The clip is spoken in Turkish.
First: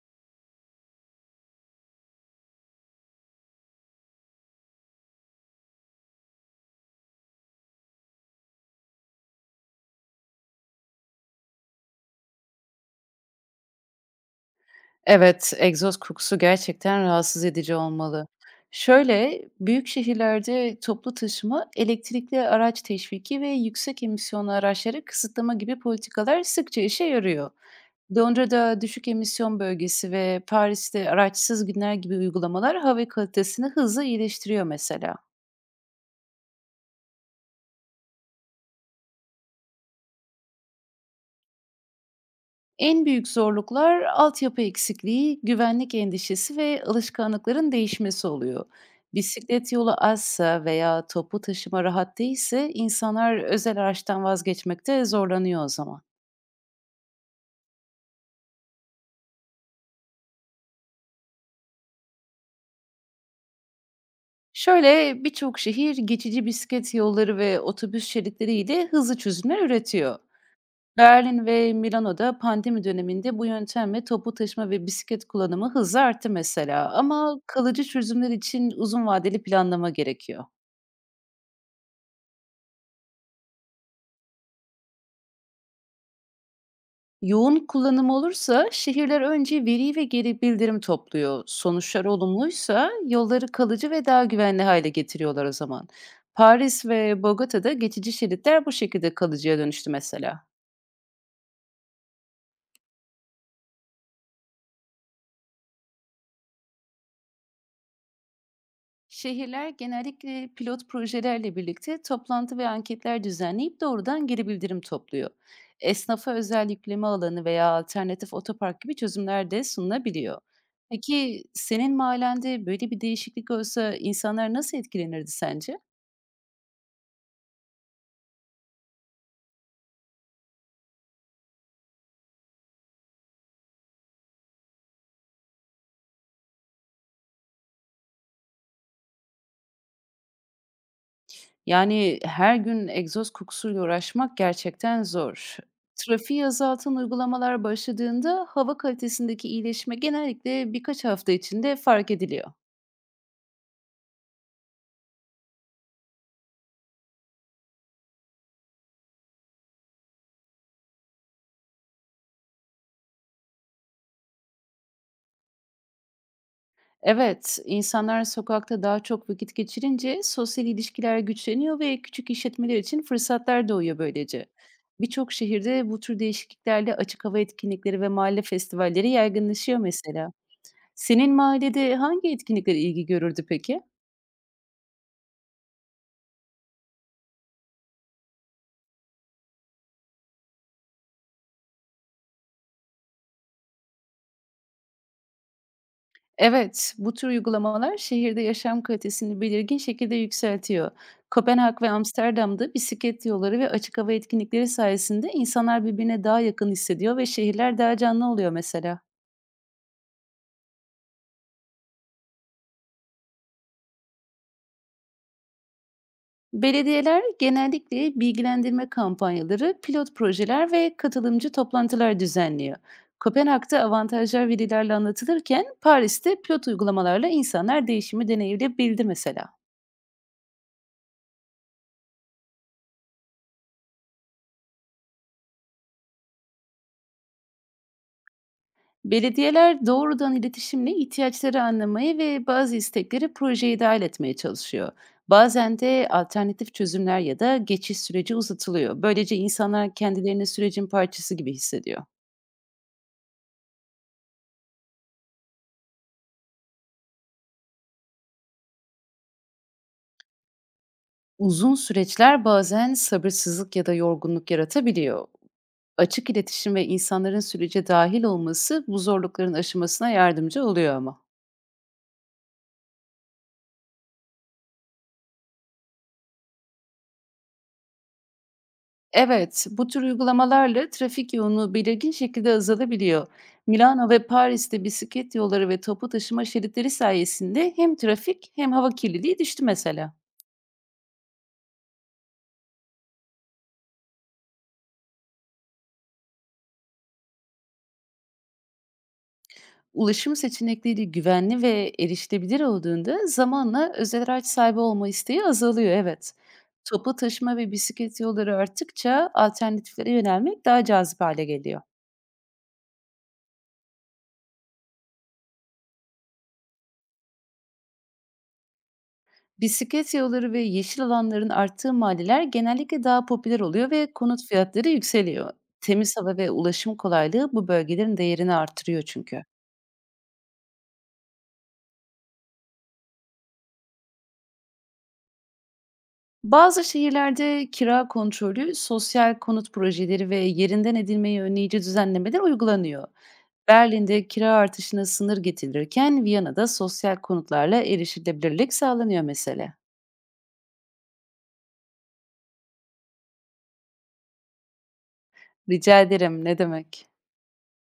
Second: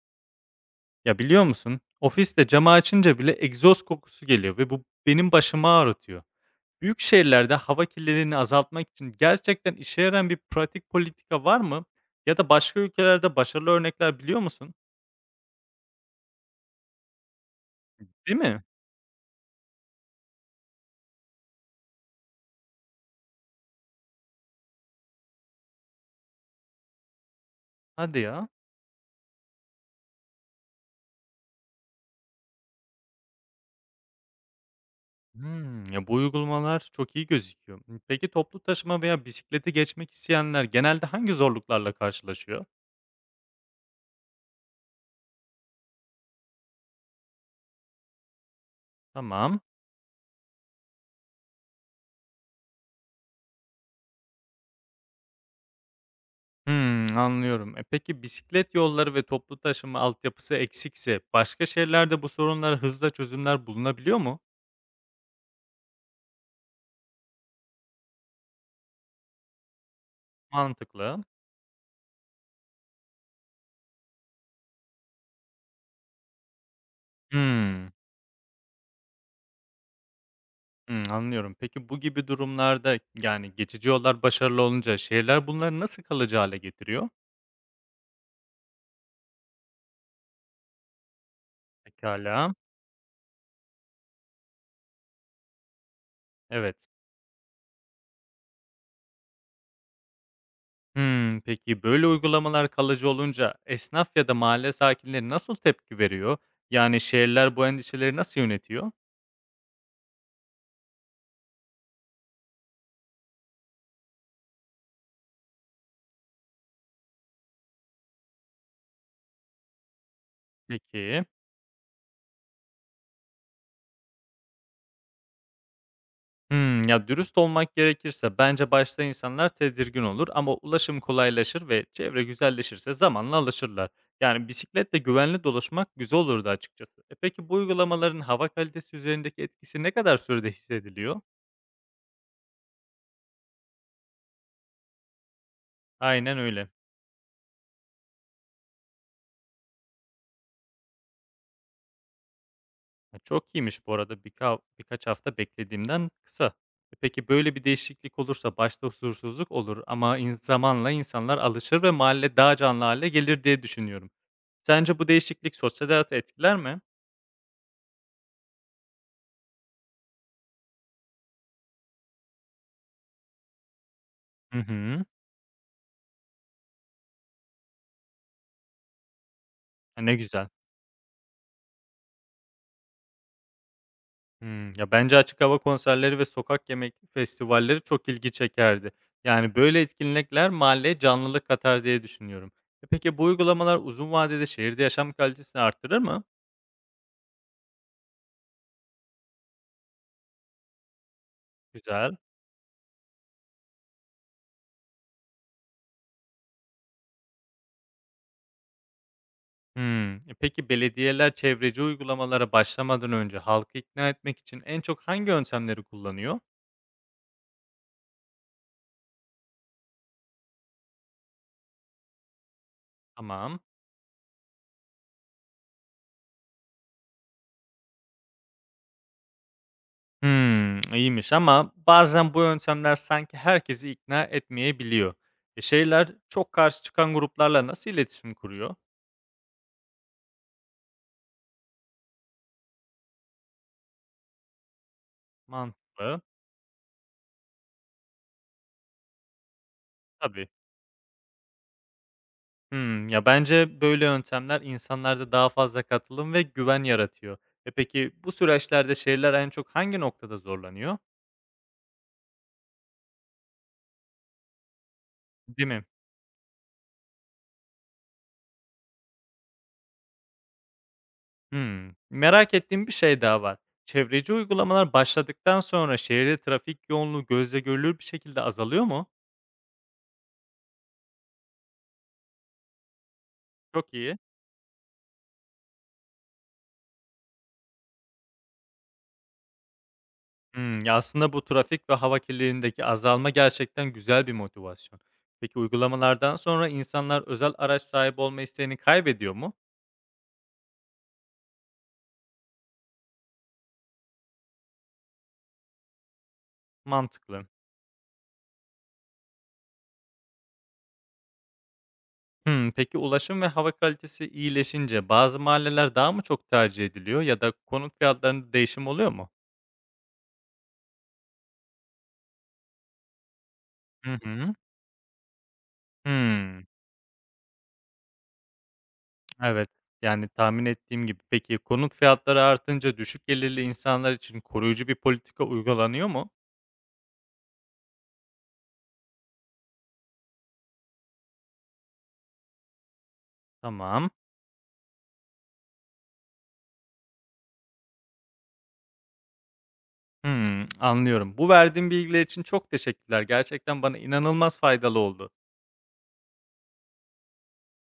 Ya, biliyor musun? Ofiste camı açınca bile egzoz kokusu geliyor ve bu benim başımı ağrıtıyor. Büyük şehirlerde hava kirliliğini azaltmak için gerçekten işe yarayan bir pratik politika var mı? Ya da başka ülkelerde başarılı örnekler biliyor musun? Evet, egzoz kokusu gerçekten rahatsız edici olmalı. Değil mi? Şöyle, büyük şehirlerde toplu taşıma, elektrikli araç teşviki ve yüksek emisyonlu araçları kısıtlama gibi politikalar sıkça işe yarıyor. Hadi ya. Londra'da düşük emisyon bölgesi ve Paris'te araçsız günler gibi uygulamalar hava kalitesini hızla iyileştiriyor mesela. Hımm. Ya, bu uygulamalar çok iyi gözüküyor. Peki toplu taşıma veya bisiklete geçmek isteyenler genelde hangi zorluklarla karşılaşıyor? En büyük zorluklar altyapı eksikliği, güvenlik endişesi ve alışkanlıkların değişmesi oluyor. Tamam. Bisiklet yolu azsa veya topu taşıma rahat değilse insanlar özel araçtan vazgeçmekte zorlanıyor o zaman. Hımm, anlıyorum. Peki bisiklet yolları ve toplu taşıma altyapısı eksikse başka şehirlerde bu sorunlara hızla çözümler bulunabiliyor mu? Şöyle birçok şehir geçici bisiklet yolları ve otobüs şeritleriyle hızlı çözümler üretiyor. Mantıklı. Berlin ve Milano'da pandemi döneminde bu yöntemle topu taşıma ve bisiklet kullanımı hızla arttı mesela, ama kalıcı Hımm. çözümler için uzun vadeli planlama gerekiyor. Hımm, anlıyorum. Peki bu gibi durumlarda, yani, geçici yollar başarılı olunca şehirler bunları nasıl kalıcı hale getiriyor? Yoğun kullanım olursa şehirler önce veri ve geri bildirim topluyor. Sonuçlar Pekâla. olumluysa yolları kalıcı ve daha güvenli hale getiriyorlar o zaman. Evet. Paris ve Bogota'da geçici şeritler bu şekilde kalıcıya dönüştü mesela. Hımm, peki böyle uygulamalar kalıcı olunca esnaf ya da mahalle sakinleri nasıl tepki veriyor? Yani şehirler bu endişeleri nasıl yönetiyor? Şehirler genellikle pilot projelerle birlikte toplantı ve anketler düzenleyip doğrudan geri bildirim topluyor. Esnafa özel yükleme alanı veya alternatif otopark gibi çözümler de sunulabiliyor. Peki. Peki senin mahallende böyle bir değişiklik olsa insanlar nasıl etkilenirdi sence? Hmm, ya, dürüst olmak gerekirse bence başta insanlar tedirgin olur ama ulaşım kolaylaşır ve çevre güzelleşirse zamanla alışırlar. Yani bisikletle güvenli dolaşmak güzel olurdu açıkçası. Peki bu uygulamaların hava kalitesi üzerindeki etkisi ne kadar sürede hissediliyor? Yani, her gün egzoz kokusuyla uğraşmak gerçekten zor. Aynen Trafiği öyle. azaltan uygulamalar başladığında hava kalitesindeki iyileşme genellikle birkaç hafta içinde fark ediliyor. Ya, çok iyiymiş bu arada birkaç hafta beklediğimden kısa. Peki böyle bir değişiklik olursa başta huzursuzluk olur ama zamanla insanlar alışır ve mahalle daha canlı hale gelir diye düşünüyorum. Sence bu değişiklik sosyal hayatı etkiler mi? Evet, insanlar sokakta daha çok vakit geçirince sosyal ilişkiler güçleniyor ve küçük işletmeler için fırsatlar doğuyor böylece. Hı hı. Birçok şehirde bu tür değişikliklerle açık hava etkinlikleri ve mahalle festivalleri yaygınlaşıyor A, ne mesela. güzel. Senin mahallede hangi etkinlikler ilgi görürdü peki? Hımm. Ya, bence açık hava konserleri ve sokak yemek festivalleri çok ilgi çekerdi. Yani, böyle etkinlikler mahalleye canlılık katar diye düşünüyorum. Peki bu uygulamalar uzun vadede şehirde yaşam kalitesini artırır mı? Evet, bu tür uygulamalar şehirde yaşam kalitesini belirgin şekilde yükseltiyor. Kopenhag ve Güzel. Amsterdam'da bisiklet yolları ve açık hava etkinlikleri sayesinde insanlar birbirine daha yakın hissediyor ve şehirler daha canlı oluyor mesela. Hımm. Peki belediyeler çevreci uygulamalara başlamadan önce halkı ikna etmek için en çok hangi yöntemleri kullanıyor? Belediyeler genellikle bilgilendirme kampanyaları, pilot projeler ve katılımcı toplantılar düzenliyor. Tamam. Kopenhag'da avantajlar verilerle anlatılırken Paris'te pilot uygulamalarla insanlar değişimi deneyimleyebildi mesela. Hımm, iyiymiş ama bazen bu yöntemler sanki herkesi ikna etmeyebiliyor. E, şeyler çok karşı çıkan gruplarla nasıl iletişim kuruyor? Belediyeler doğrudan iletişimle ihtiyaçları anlamayı ve bazı istekleri projeye dahil etmeye çalışıyor. Bazen de Mantıklı. alternatif çözümler ya da geçiş süreci uzatılıyor. Böylece insanlar kendilerini Tabii. sürecin parçası gibi hissediyor. Hımm. Ya, bence böyle yöntemler insanlarda daha fazla katılım ve güven yaratıyor. Peki bu süreçlerde şehirler en çok hangi noktada zorlanıyor? Uzun süreçler bazen sabırsızlık ya da yorgunluk yaratabiliyor. Değil mi? Açık iletişim ve insanların sürece dahil olması bu zorlukların aşımasına yardımcı oluyor ama. Hımm. Merak ettiğim bir şey daha var. Çevreci uygulamalar başladıktan sonra şehirde trafik yoğunluğu gözle görülür bir şekilde azalıyor mu? Evet, bu tür uygulamalarla trafik yoğunluğu belirgin şekilde azalabiliyor. Çok Milano iyi. ve Paris'te bisiklet yolları ve topu taşıma şeritleri sayesinde hem trafik hem hava kirliliği düştü mesela. Hımm. Ya, aslında bu trafik ve hava kirliliğindeki azalma gerçekten güzel bir motivasyon. Peki uygulamalardan sonra insanlar özel araç sahibi olma isteğini kaybediyor mu? Ulaşım seçenekleri güvenli ve erişilebilir olduğunda zamanla özel araç sahibi olma isteği azalıyor, evet. Toplu Mantıklı. taşıma ve bisiklet yolları arttıkça alternatiflere yönelmek daha cazip hale geliyor. Hımm. Peki ulaşım ve hava kalitesi iyileşince bazı mahalleler daha mı çok tercih ediliyor ya da konut fiyatlarında değişim oluyor mu? Bisiklet yolları ve yeşil alanların arttığı mahalleler genellikle daha popüler oluyor ve Hı konut hı. fiyatları yükseliyor. Temiz hava ve Hımm. ulaşım kolaylığı bu bölgelerin değerini artırıyor çünkü. Evet. Yani, tahmin ettiğim gibi. Peki konut fiyatları artınca düşük gelirli insanlar için koruyucu bir politika uygulanıyor mu? Bazı şehirlerde kira kontrolü, sosyal konut projeleri ve yerinden edilmeyi önleyici düzenlemeler uygulanıyor. Tamam. Berlin'de kira artışına sınır getirilirken Viyana'da sosyal konutlarla erişilebilirlik sağlanıyor mesela. Hımm, anlıyorum. Bu verdiğin bilgiler için çok teşekkürler. Gerçekten bana inanılmaz faydalı oldu. Rica ederim, ne demek.